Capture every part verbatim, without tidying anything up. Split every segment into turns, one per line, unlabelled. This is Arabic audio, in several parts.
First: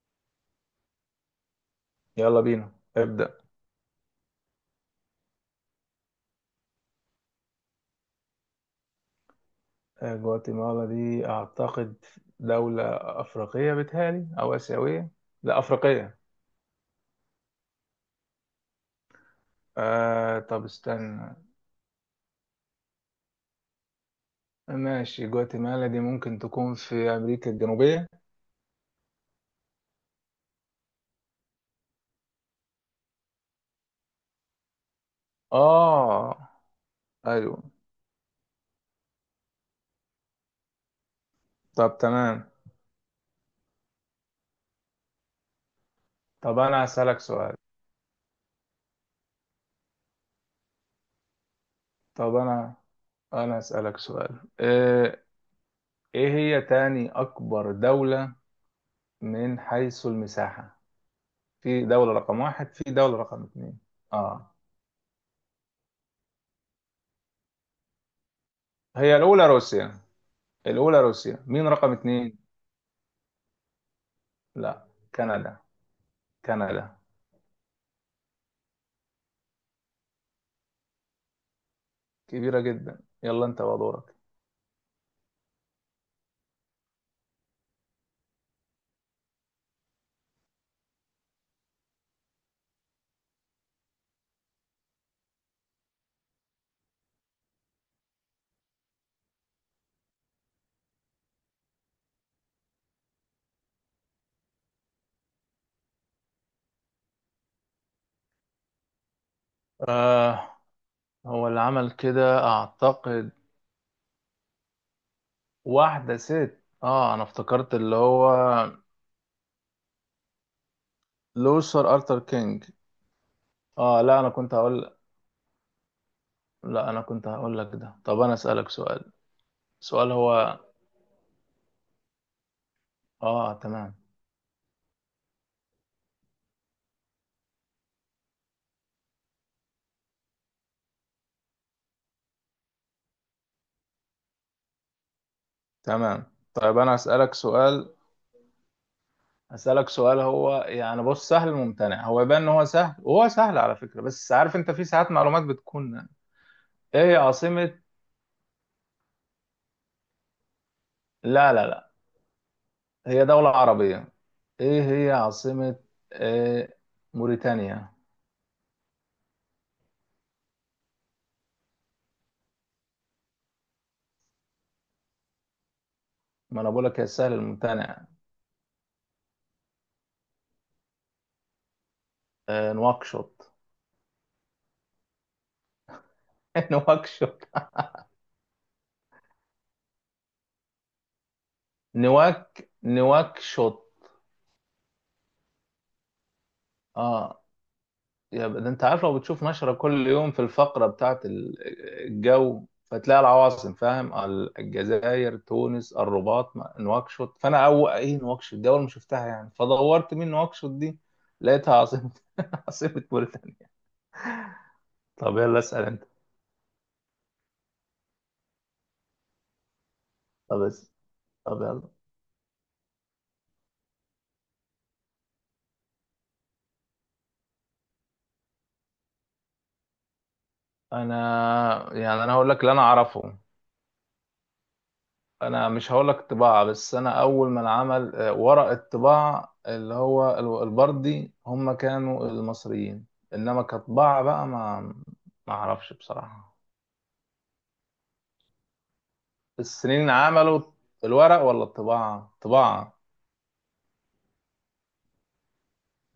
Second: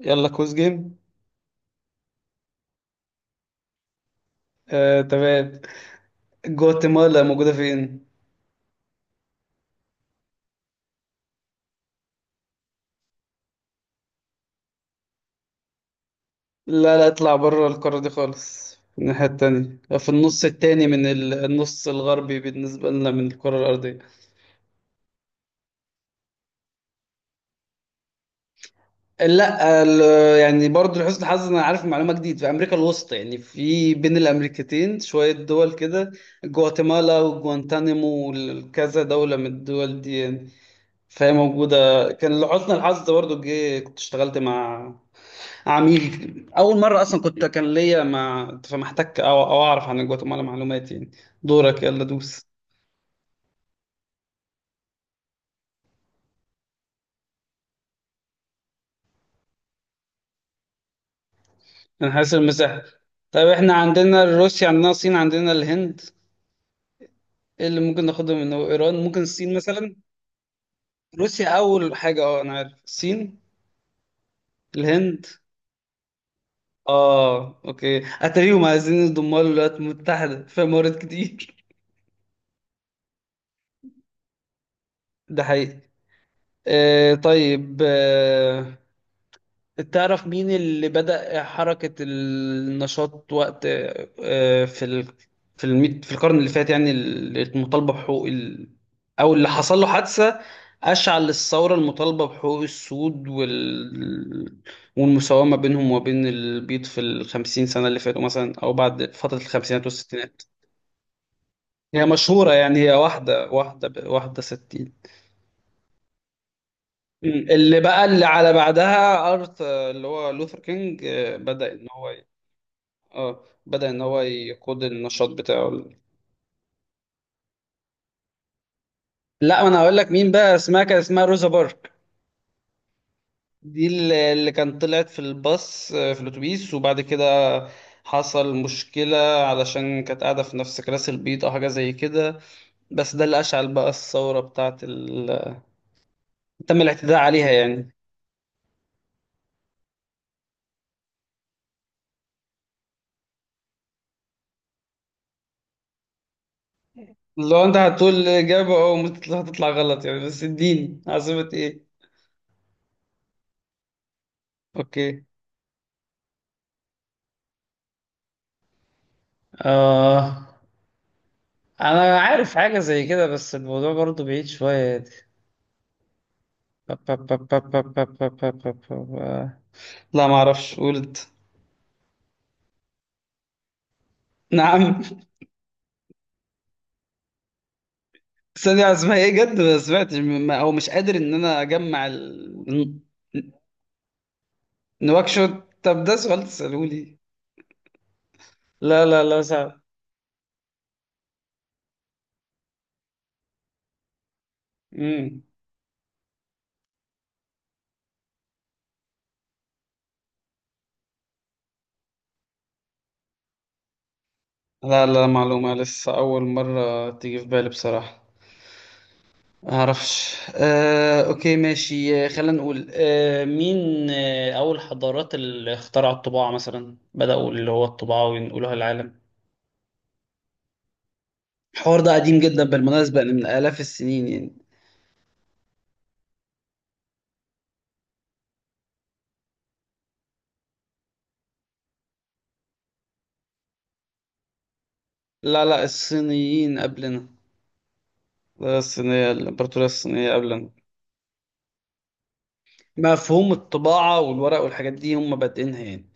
يلا كوز جيم.
يلا بينا. ابدأ.
آه، تمام. جواتيمالا موجودة فين؟
آه، جواتيمالا دي أعتقد دولة أفريقية بتهيألي أو آسيوية. لا، أفريقية.
لا لا اطلع بره القارة دي خالص، في الناحية التانية، في
آه
النص
طب
التاني من ال-
استنى.
النص الغربي بالنسبة لنا من الكرة الأرضية.
ماشي، جواتيمالا دي ممكن تكون في أمريكا الجنوبية.
لا ال- يعني برضو لحسن الحظ أنا عارف معلومة جديد، في أمريكا الوسطى يعني، في بين الأمريكتين شوية دول كده،
آه.
جواتيمالا
أيوه.
وجوانتانيمو وكذا دولة من الدول دي يعني. فهي
طب
موجودة، كان
تمام.
لحسن الحظ برضو جه كنت اشتغلت مع عميل
طب
اول
أنا
مره،
هسألك
اصلا كنت
سؤال.
كان ليا ما فمحتك او او اعرف عن جواتيمالا معلومات يعني. دورك، يلا
طب
دوس.
أنا أنا هسألك سؤال. آه إيه هي تاني أكبر دولة من حيث المساحة؟ في
انا
دولة
حاسس
رقم واحد،
المساحه.
في دولة رقم
طيب احنا
اتنين.
عندنا
آه،
روسيا، عندنا الصين، عندنا الهند. ايه اللي ممكن ناخده؟ من ايران،
هي
ممكن
الأولى
الصين مثلا.
روسيا. الأولى روسيا،
روسيا
مين رقم
اول حاجه،
اتنين؟
اه انا عارف الصين
لا.
الهند.
كندا. كندا
اه اوكي، اتاريهم عايزين يضموا الولايات المتحده في مرات كتير.
كبيرة جدا. يلا أنت ودورك.
ده حقيقي. آه طيب، آه تعرف مين اللي بدأ حركة النشاط وقت آه، في ال... في الميت... في القرن اللي فات يعني، المطالبة بحقوق ال... أو اللي حصل له حادثة أشعل للثورة المطالبة بحقوق السود وال... والمساومة بينهم وبين البيض في الخمسين سنة اللي فاتوا مثلا، أو بعد فترة الخمسينات والستينات؟
آه، هو اللي عمل
هي
كده
مشهورة يعني، هي
أعتقد.
واحدة واحدة ب- واحدة ستين.
واحدة ست، آه أنا افتكرت
اللي
اللي
بقى اللي
هو
على بعدها أرث، آه، اللي هو لوثر كينج، آه، بدأ إن
لوثر
هو،
أرثر كينج.
اه بدأ ان
آه،
هو
لا أنا كنت
يقود
هقول.
النشاط بتاعه.
لا أنا كنت هقول لك ده. طب أنا أسألك سؤال.
لا انا هقول لك
سؤال
مين بقى،
هو،
اسمها كان اسمها روزا بارك.
آه
دي
تمام.
اللي اللي كانت طلعت في الباص، آه، في الاتوبيس، وبعد كده حصل مشكلة علشان كانت قاعدة في نفس كراسي البيض أو حاجة زي كده. بس ده اللي أشعل بقى الثورة بتاعة ال...
تمام، طيب
تم
أنا
الاعتداء
أسألك
عليها يعني.
سؤال. أسألك سؤال هو يعني، بص، سهل الممتنع، هو يبان إن هو سهل، وهو سهل على فكرة، بس عارف أنت في ساعات معلومات بتكون. ايه
لو أنت
عاصمة،
هتقول إجابة أو ممكن هتطلع غلط يعني، بس اديني عاصمة
لا لا
إيه؟
لا، هي دولة عربية. ايه هي
أوكي.
عاصمة إيه... موريتانيا؟
آه انا عارف حاجة زي كده بس الموضوع برضو بعيد شوية.
ما انا بقول
با-
لك هي
با-
سهل
با- با- با- با-
الممتنع.
با- با- با- با- لا ما اعرفش، قلت.
آه... نواكشوط.
نعم.
نواكشوط.
ثانية اسمها ايه جد؟ ما سمعتش، م- ما- او مش قادر ان انا اجمع
نواك
ال...
نواكشوط.
نواكشوت. طب ده سؤال تسألوه لي؟
اه. يا ب- ده انت عارف
لا
لو
لا لا
بتشوف نشرة
صعب.
كل يوم في الفقرة بتاعت ال- الجو، فتلاقي العواصم، فاهم، الجزائر
مم.
تونس الرباط ما- نواكشوط. فانا اول، ايه نواكشوط دي؟ اول ما شفتها يعني فدورت مين نواكشوط دي، لقيتها عاصمة. عاصمة موريتانيا.
لا لا،
طب يلا
معلومة
اسأل انت.
لسه أول مرة تيجي في بالي بصراحة. معرفش،
طب اسأل.
آه، أوكي
طب يلا.
ماشي، آه، خلينا نقول، آه، مين، آه، أول حضارات اللي اخترعوا الطباعة مثلا، بدأوا اللي هو الطباعة وينقلوها للعالم؟
انا
الحوار ده
يعني، انا
قديم
هقول لك
جدا
اللي انا
بالمناسبة يعني،
اعرفه.
من آلاف السنين يعني.
انا مش هقول لك طباعة، بس انا اول من عمل آه، ورق الطباعة اللي هو ال- البردي، هم كانوا المصريين. انما كطباعة بقى، ما ما
لا لا
اعرفش بصراحة.
الصينيين قبلنا. لا الصينية، الإمبراطورية
السنين
الصينية
عملوا
قبلنا.
الورق ولا الطباعة؟ طباعة.
مفهوم الطباعة والورق والحاجات دي هم بادئينها يعني.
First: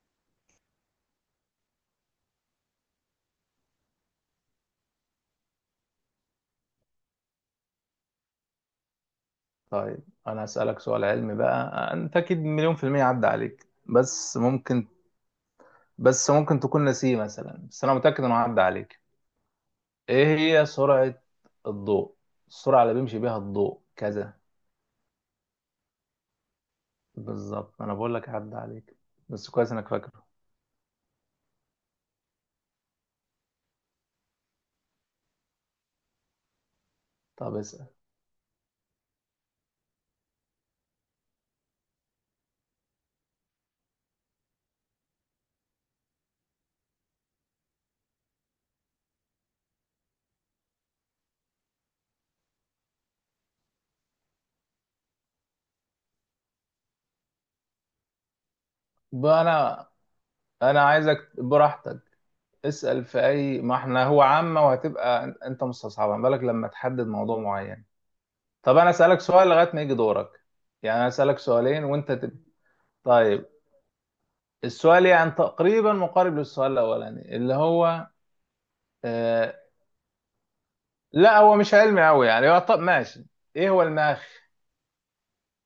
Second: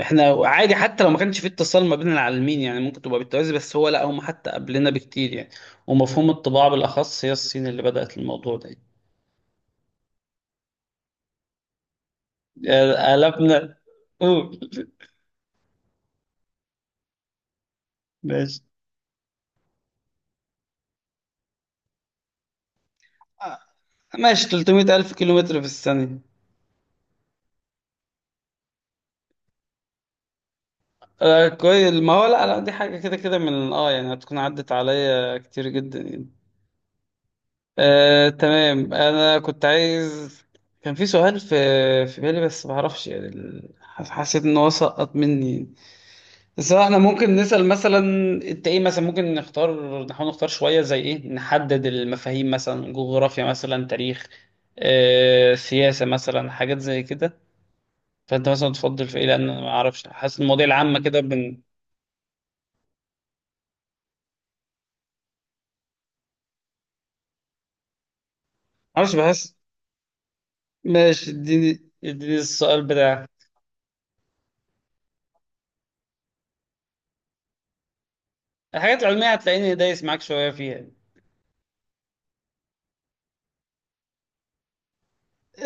احنا عادي حتى لو ما كانش في اتصال ما بين العالمين يعني، ممكن تبقى بالتوازي، بس هو لا، هم حتى قبلنا بكتير يعني. ومفهوم الطباعة بالأخص هي الصين اللي بدأت الموضوع ده يعني.
طيب انا اسألك سؤال علمي بقى. انت اكيد مليون في المية عدى
آلافنا.
عليك، بس
قول،
ممكن، بس ممكن تكون نسيه مثلا، بس انا متأكد انه عدى
ماشي.
عليك. ايه هي سرعة الضوء؟ السرعة اللي بيمشي بيها الضوء كذا.
ماشي، تلتمية ألف كيلومتر في الثانية.
بالظبط. انا بقول لك عدى عليك بس كويس انك فاكره.
آه كويس، ما هو لا لا دي حاجة كده كده من اه يعني، هتكون عدت عليا كتير جدا يعني.
طب اسأل
آه تمام. انا كنت عايز، كان في سؤال في في بالي بس ما اعرفش يعني، ال- حس- حسيت ان هو سقط مني يعني. بس احنا ممكن نسأل مثلا، انت ايه مثلا، ممكن نختار، نحاول نختار شوية زي ايه، نحدد المفاهيم مثلا، جغرافيا مثلا، تاريخ، آه سياسة مثلا، حاجات زي كده. فانت مثلا تفضل في ايه،
بقى.
لان أنا ما
انا
اعرفش، حاسس المواضيع
انا
العامة كده
عايزك
بن.
براحتك. اسأل في اي، ما احنا هو عامة وهتبقى أن- انت مستصعبها، ما بالك لما تحدد موضوع معين. طب انا
معرفش،
اسألك سؤال
بحس.
لغاية ما يجي دورك. يعني انا
ماشي،
اسألك سؤالين
اديني
وانت
اديني
تب...
السؤال بتاعك.
طيب. السؤال يعني تقريبا مقارب للسؤال الاولاني اللي هو
الحاجات العلمية
آه...
هتلاقيني دايس معاك شوية فيها.
لا هو مش علمي قوي يعني، هو، طب ماشي. ايه هو المخ؟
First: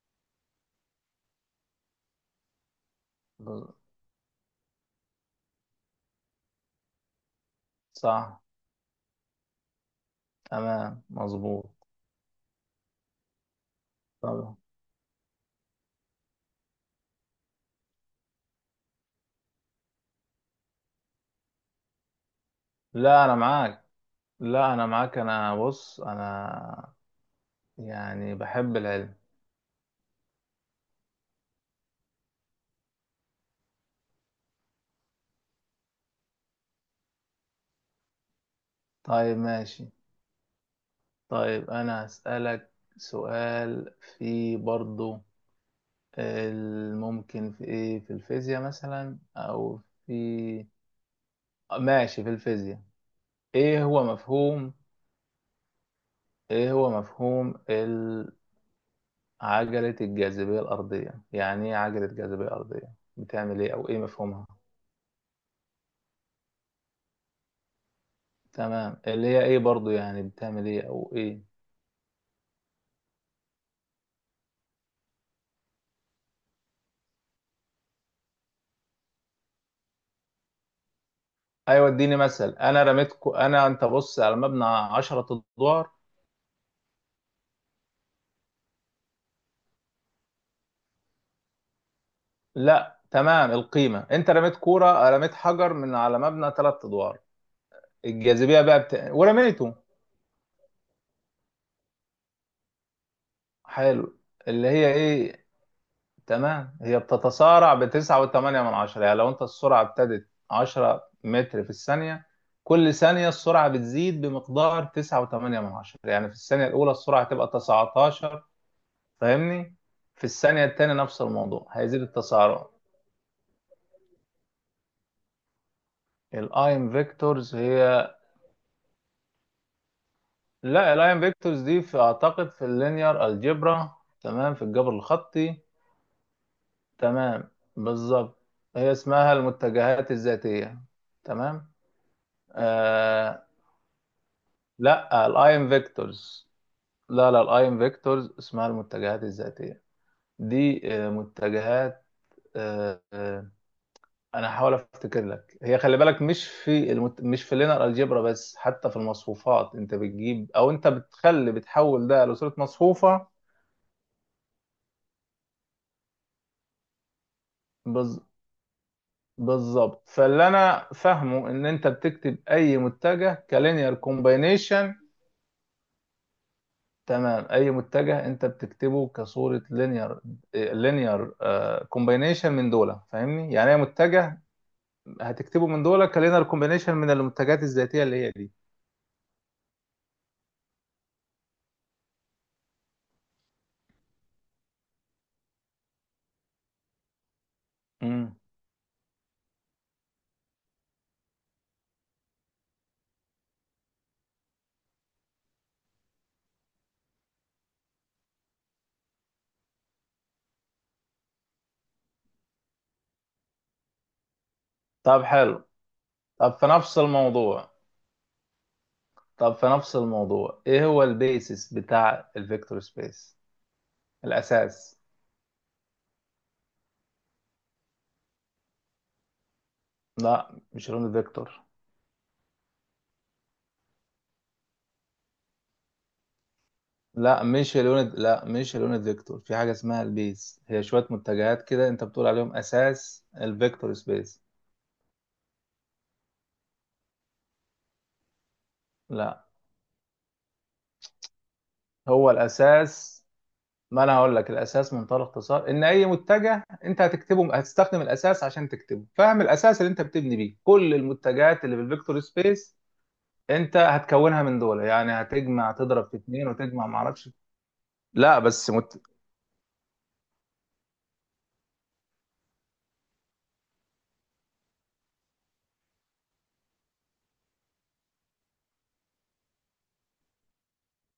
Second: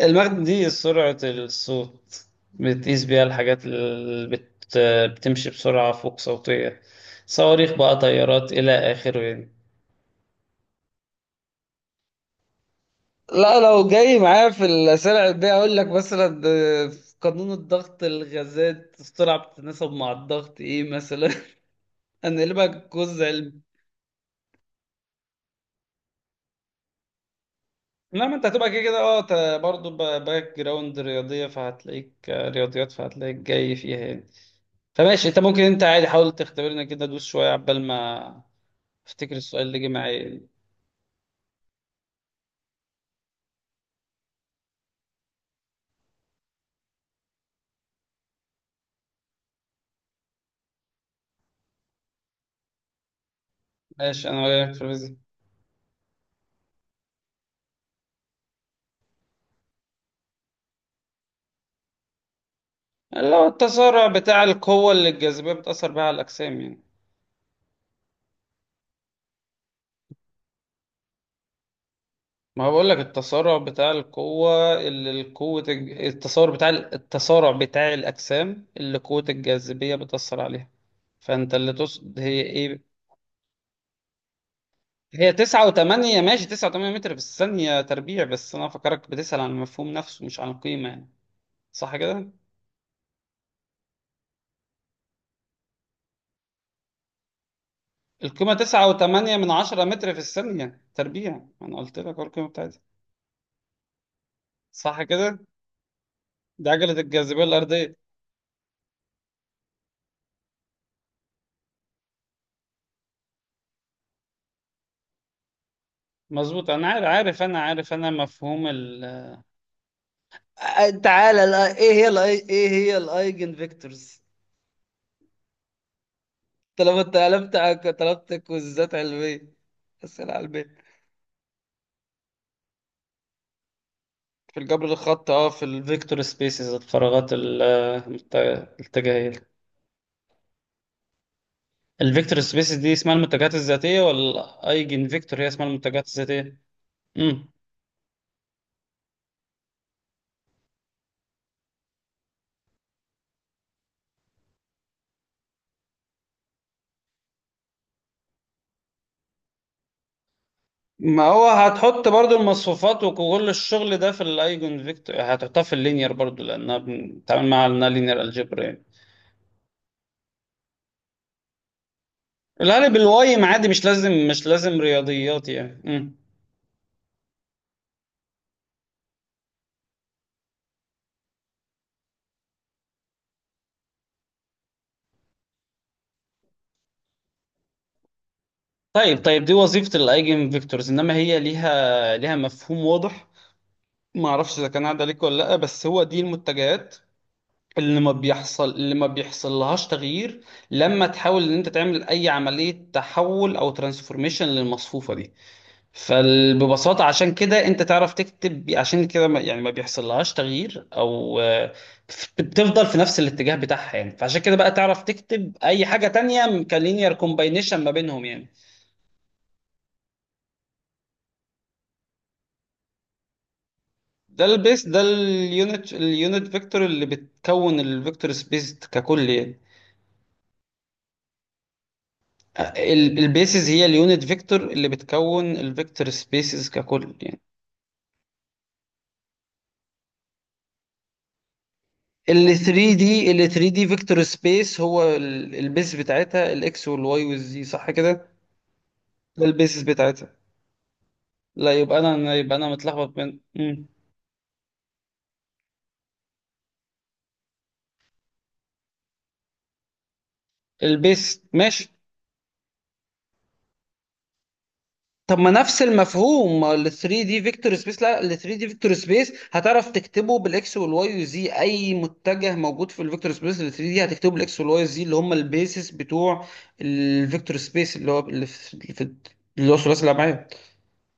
المغناطيس، دي سرعة الصوت، بتقيس بيها الحاجات اللي بت... بتمشي بسرعة فوق صوتية، صواريخ بقى،
صح.
طيارات إلى آخره يعني.
تمام مظبوط.
لا لو جاي معايا
طبعا.
في الأسئلة العلمية، أقول لك مثلا ده في قانون الضغط، الغازات السرعة بتتناسب مع الضغط إيه مثلا. أنا لك جزء.
لا انا معاك. لا انا معاك، انا بص، انا
لا
يعني
ما انت هتبقى
بحب
كده كده
العلم.
اه ت- برضه ب- باك جراوند رياضية، فهتلاقيك آه، رياضيات فهتلاقيك جاي فيها يعني. فماشي انت ممكن انت عادي، حاول تختبرنا كده، دوس شوية عبال ما افتكر
طيب
السؤال اللي جه
ماشي.
معايا يعني.
طيب انا هسألك سؤال في برضو الممكن. في ايه، في الفيزياء مثلا، او في... ماشي، في الفيزياء. ايه هو
ماشي انا
مفهوم
وياك في الفيزياء.
ايه هو مفهوم ال- عجلة الجاذبية الأرضية، يعني ايه عجلة جاذبية أرضية،
اللي هو
بتعمل ايه، او ايه
التسارع بتاع
مفهومها؟
القوة اللي الجاذبية بتأثر بها على الأجسام يعني.
تمام، اللي هي ايه برضو، يعني بتعمل ايه او ايه؟
ما هو بقول لك، التسارع بتاع القوة اللي القوة الج- التسارع بتاع ال- التسارع بتاع الأجسام اللي قوة الجاذبية بتأثر عليها. فأنت اللي
ايوه اديني
تقصد هي
مثل.
إيه؟
انا رميتكو انا انت بص على مبنى
هي
عشرة
تسعة
ادوار
وتمانية، ماشي تسعة وتمانية متر في الثانية تربيع، بس أنا فكرك بتسأل عن المفهوم نفسه مش عن القيمة يعني، صح كده؟
لا تمام، القيمه. انت رميت كوره، رميت حجر من على مبنى ثلاث ادوار.
القيمة
الجاذبيه بقى
تسعة
بت...
وتمانية من
ورميته.
عشرة متر في الثانية تربيع، أنا قلت لك أهو القيمة بتاعتها،
حلو، اللي هي
صح كده؟
ايه؟
دي
تمام،
عجلة
هي
الجاذبية
بتتسارع
الأرضية.
بتسعة وثمانية من عشرة. يعني لو انت السرعه ابتدت عشرة متر في الثانيه، كل ثانيه السرعه بتزيد بمقدار تسعة وثمانية من عشرة. يعني في الثانيه
مظبوط، أنا
الاولى
عارف
السرعه
عارف
تبقى
أنا عارف أنا
تسعة عشر.
مفهوم ال،
فاهمني؟ في الثانية
آه،
التانية نفس
تعالى
الموضوع،
الآي- ايه
هيزيد
هي الآي... ايه
التسارع.
هي الايجن فيكتورز؟
الايم
طالما انت
فيكتورز
طلبت
هي...
طلبت كوزات علميه، اسئله علميه.
لا، الايم فيكتورز دي في، اعتقد، في اللينير الجبرا. تمام،
في
في
الجبر
الجبر
الخط، اه
الخطي.
في الفيكتور سبيسز، الفراغات
تمام،
ال- المت-
بالظبط، هي
الاتجاهية.
اسمها المتجهات الذاتية. تمام.
الفيكتور سبيسز دي اسمها
آه،
المنتجات الذاتية، ولا الايجن
لا
فيكتور هي اسمها
الايم
المنتجات
فيكتورز.
الذاتية؟
لا لا
امم،
الايم فيكتورز اسمها المتجهات الذاتية. دي آه، متجهات. آه، آه، انا هحاول افتكر لك. هي خلي بالك، مش في المت... مش في اللينير الجبرا بس، حتى في المصفوفات انت بتجيب او انت
ما هو
بتخلي، بتحول
هتحط
ده
برضو
لصورة
المصفوفات
مصفوفة.
وكل الشغل ده في الايجن فيكتور، هتحطها في اللينير برضو، لانها بنتعامل معاها لانها
بز...
لينير الجبرا يعني.
بالظبط. فاللي انا فاهمه ان انت بتكتب اي
الغالب الواي
متجه
عادي، مش
كلينير
لازم مش لازم
كومباينيشن.
رياضيات يعني. امم،
تمام، اي متجه انت بتكتبه كصورة لينير، لينير كومباينيشن من دول. فاهمني يعني؟ اي متجه هتكتبه من دول كلينير كومباينيشن من المتجهات الذاتية اللي هي دي.
طيب طيب، دي وظيفة الايجن فيكتورز، انما هي ليها ليها مفهوم واضح، ما اعرفش اذا كان عدى عليك ولا لا، بس هو دي المتجهات اللي ما
مم.
بيحصل اللي ما بيحصل لهاش تغيير لما تحاول ان انت تعمل اي عمليه تحول او ترانسفورميشن للمصفوفه دي. فببساطه عشان كده انت تعرف تكتب، عشان كده ما يعني ما بيحصل لهاش تغيير او آه، بتفضل في نفس الاتجاه بتاعها يعني، فعشان كده بقى تعرف
طب
تكتب
حلو.
اي حاجه
طب
تانية
في نفس
كلينير
الموضوع
كومباينيشن ما بينهم يعني.
طب في نفس الموضوع، ايه هو البيسس بتاع الفيكتور سبيس؟
ده البيس،
الاساس.
ده اليونت اليونت فيكتور اللي بتكون الفيكتور سبيس ككل يعني.
لا مش لون الفيكتور.
البيسز هي اليونت فيكتور اللي بتكون الفيكتور سبيسز ككل يعني.
لا مش لون لا مش لون الفيكتور، في حاجه اسمها البيس، هي شويه متجهات كده انت بتقول عليهم
ال 3
اساس
دي ال ثري دي
الفيكتور
فيكتور
سبيس.
سبيس هو ال- البيس بتاعتها الاكس والواي والزي، صح كده؟ ده
لا،
البيسز بتاعتها. لا يبقى انا،
هو
أنا- يبقى انا متلخبط
الاساس.
بين. مم.
ما انا هقول لك، الاساس منطلق اختصار، ان اي متجه انت هتكتبه هتستخدم الاساس عشان تكتبه، فاهم؟ الاساس اللي انت بتبني بيه كل
البيس
المتجهات اللي في
ماشي.
الفيكتور سبيس انت هتكونها من دول، يعني
طب ما
هتجمع،
نفس
تضرب في اتنين
المفهوم،
وتجمع،
ال ثري
معرفش.
دي فيكتور سبيس. لا ال
لا
ثري دي
بس
فيكتور
مت...
سبيس هتعرف تكتبه بالاكس والواي وزي، اي متجه موجود في الفيكتور سبيس ال ثري دي هتكتبه بالاكس والواي وزي، اللي هم البيسس بتوع الفيكتور سبيس اللي هو اللي في اللي في- اللي هو ثلاثي الابعاد،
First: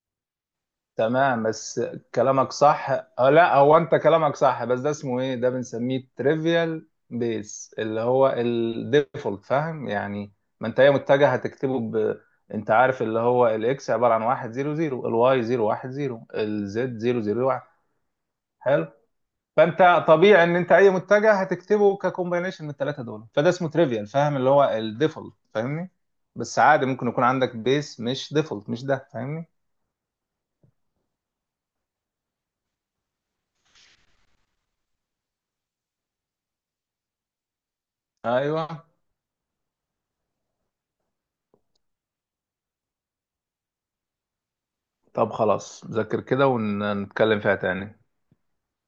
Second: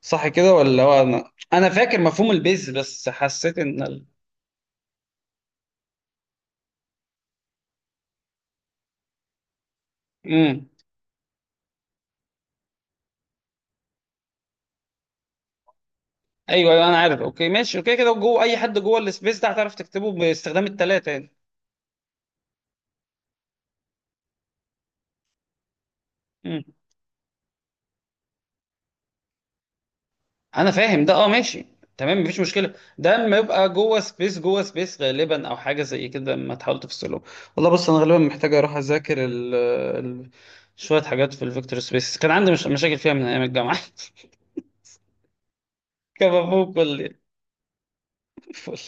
صح كده؟ ولا هو، انا
تمام
انا
بس
فاكر مفهوم
كلامك
البيز
صح.
بس
آه، لا
حسيت
هو
ان
انت
ال...
كلامك صح، بس ده اسمه ايه، ده بنسميه تريفيال بيس اللي هو الديفولت، فاهم يعني؟ ما
امم،
انت هي متجه هتكتبه ب... انت عارف اللي هو الاكس عباره عن واحد صفر صفر، الواي صفر واحد صفر،
ايوه، أيوة، انا
الزد
عارف
صفر صفر
اوكي
واحد.
ماشي اوكي، كده جوه اي حد
حلو.
جوه السبيس ده هتعرف
فانت
تكتبه
طبيعي ان
باستخدام
انت اي
الثلاثه
متجه هتكتبه ككومبينيشن من الثلاثه دول، فده اسمه تريفيال، فاهم؟ اللي هو الديفولت، فاهمني؟ بس
يعني.
عادي ممكن يكون عندك بيس مش ديفولت، مش ده، فاهمني؟
انا فاهم ده، اه ماشي، تمام مفيش مشكله، ده اما يبقى جوه سبيس جوه سبيس غالبا او حاجه زي كده، ما تحاول تفصله. والله بص، انا غالبا محتاج اروح
ايوه.
اذاكر ال ال شويه حاجات في الفيكتور سبيس، كان عندي مش مشاكل فيها من ايام الجامعه.
طب خلاص، ذاكر
كان
كده
مفهوم كل
ونتكلم فيها تاني.
فل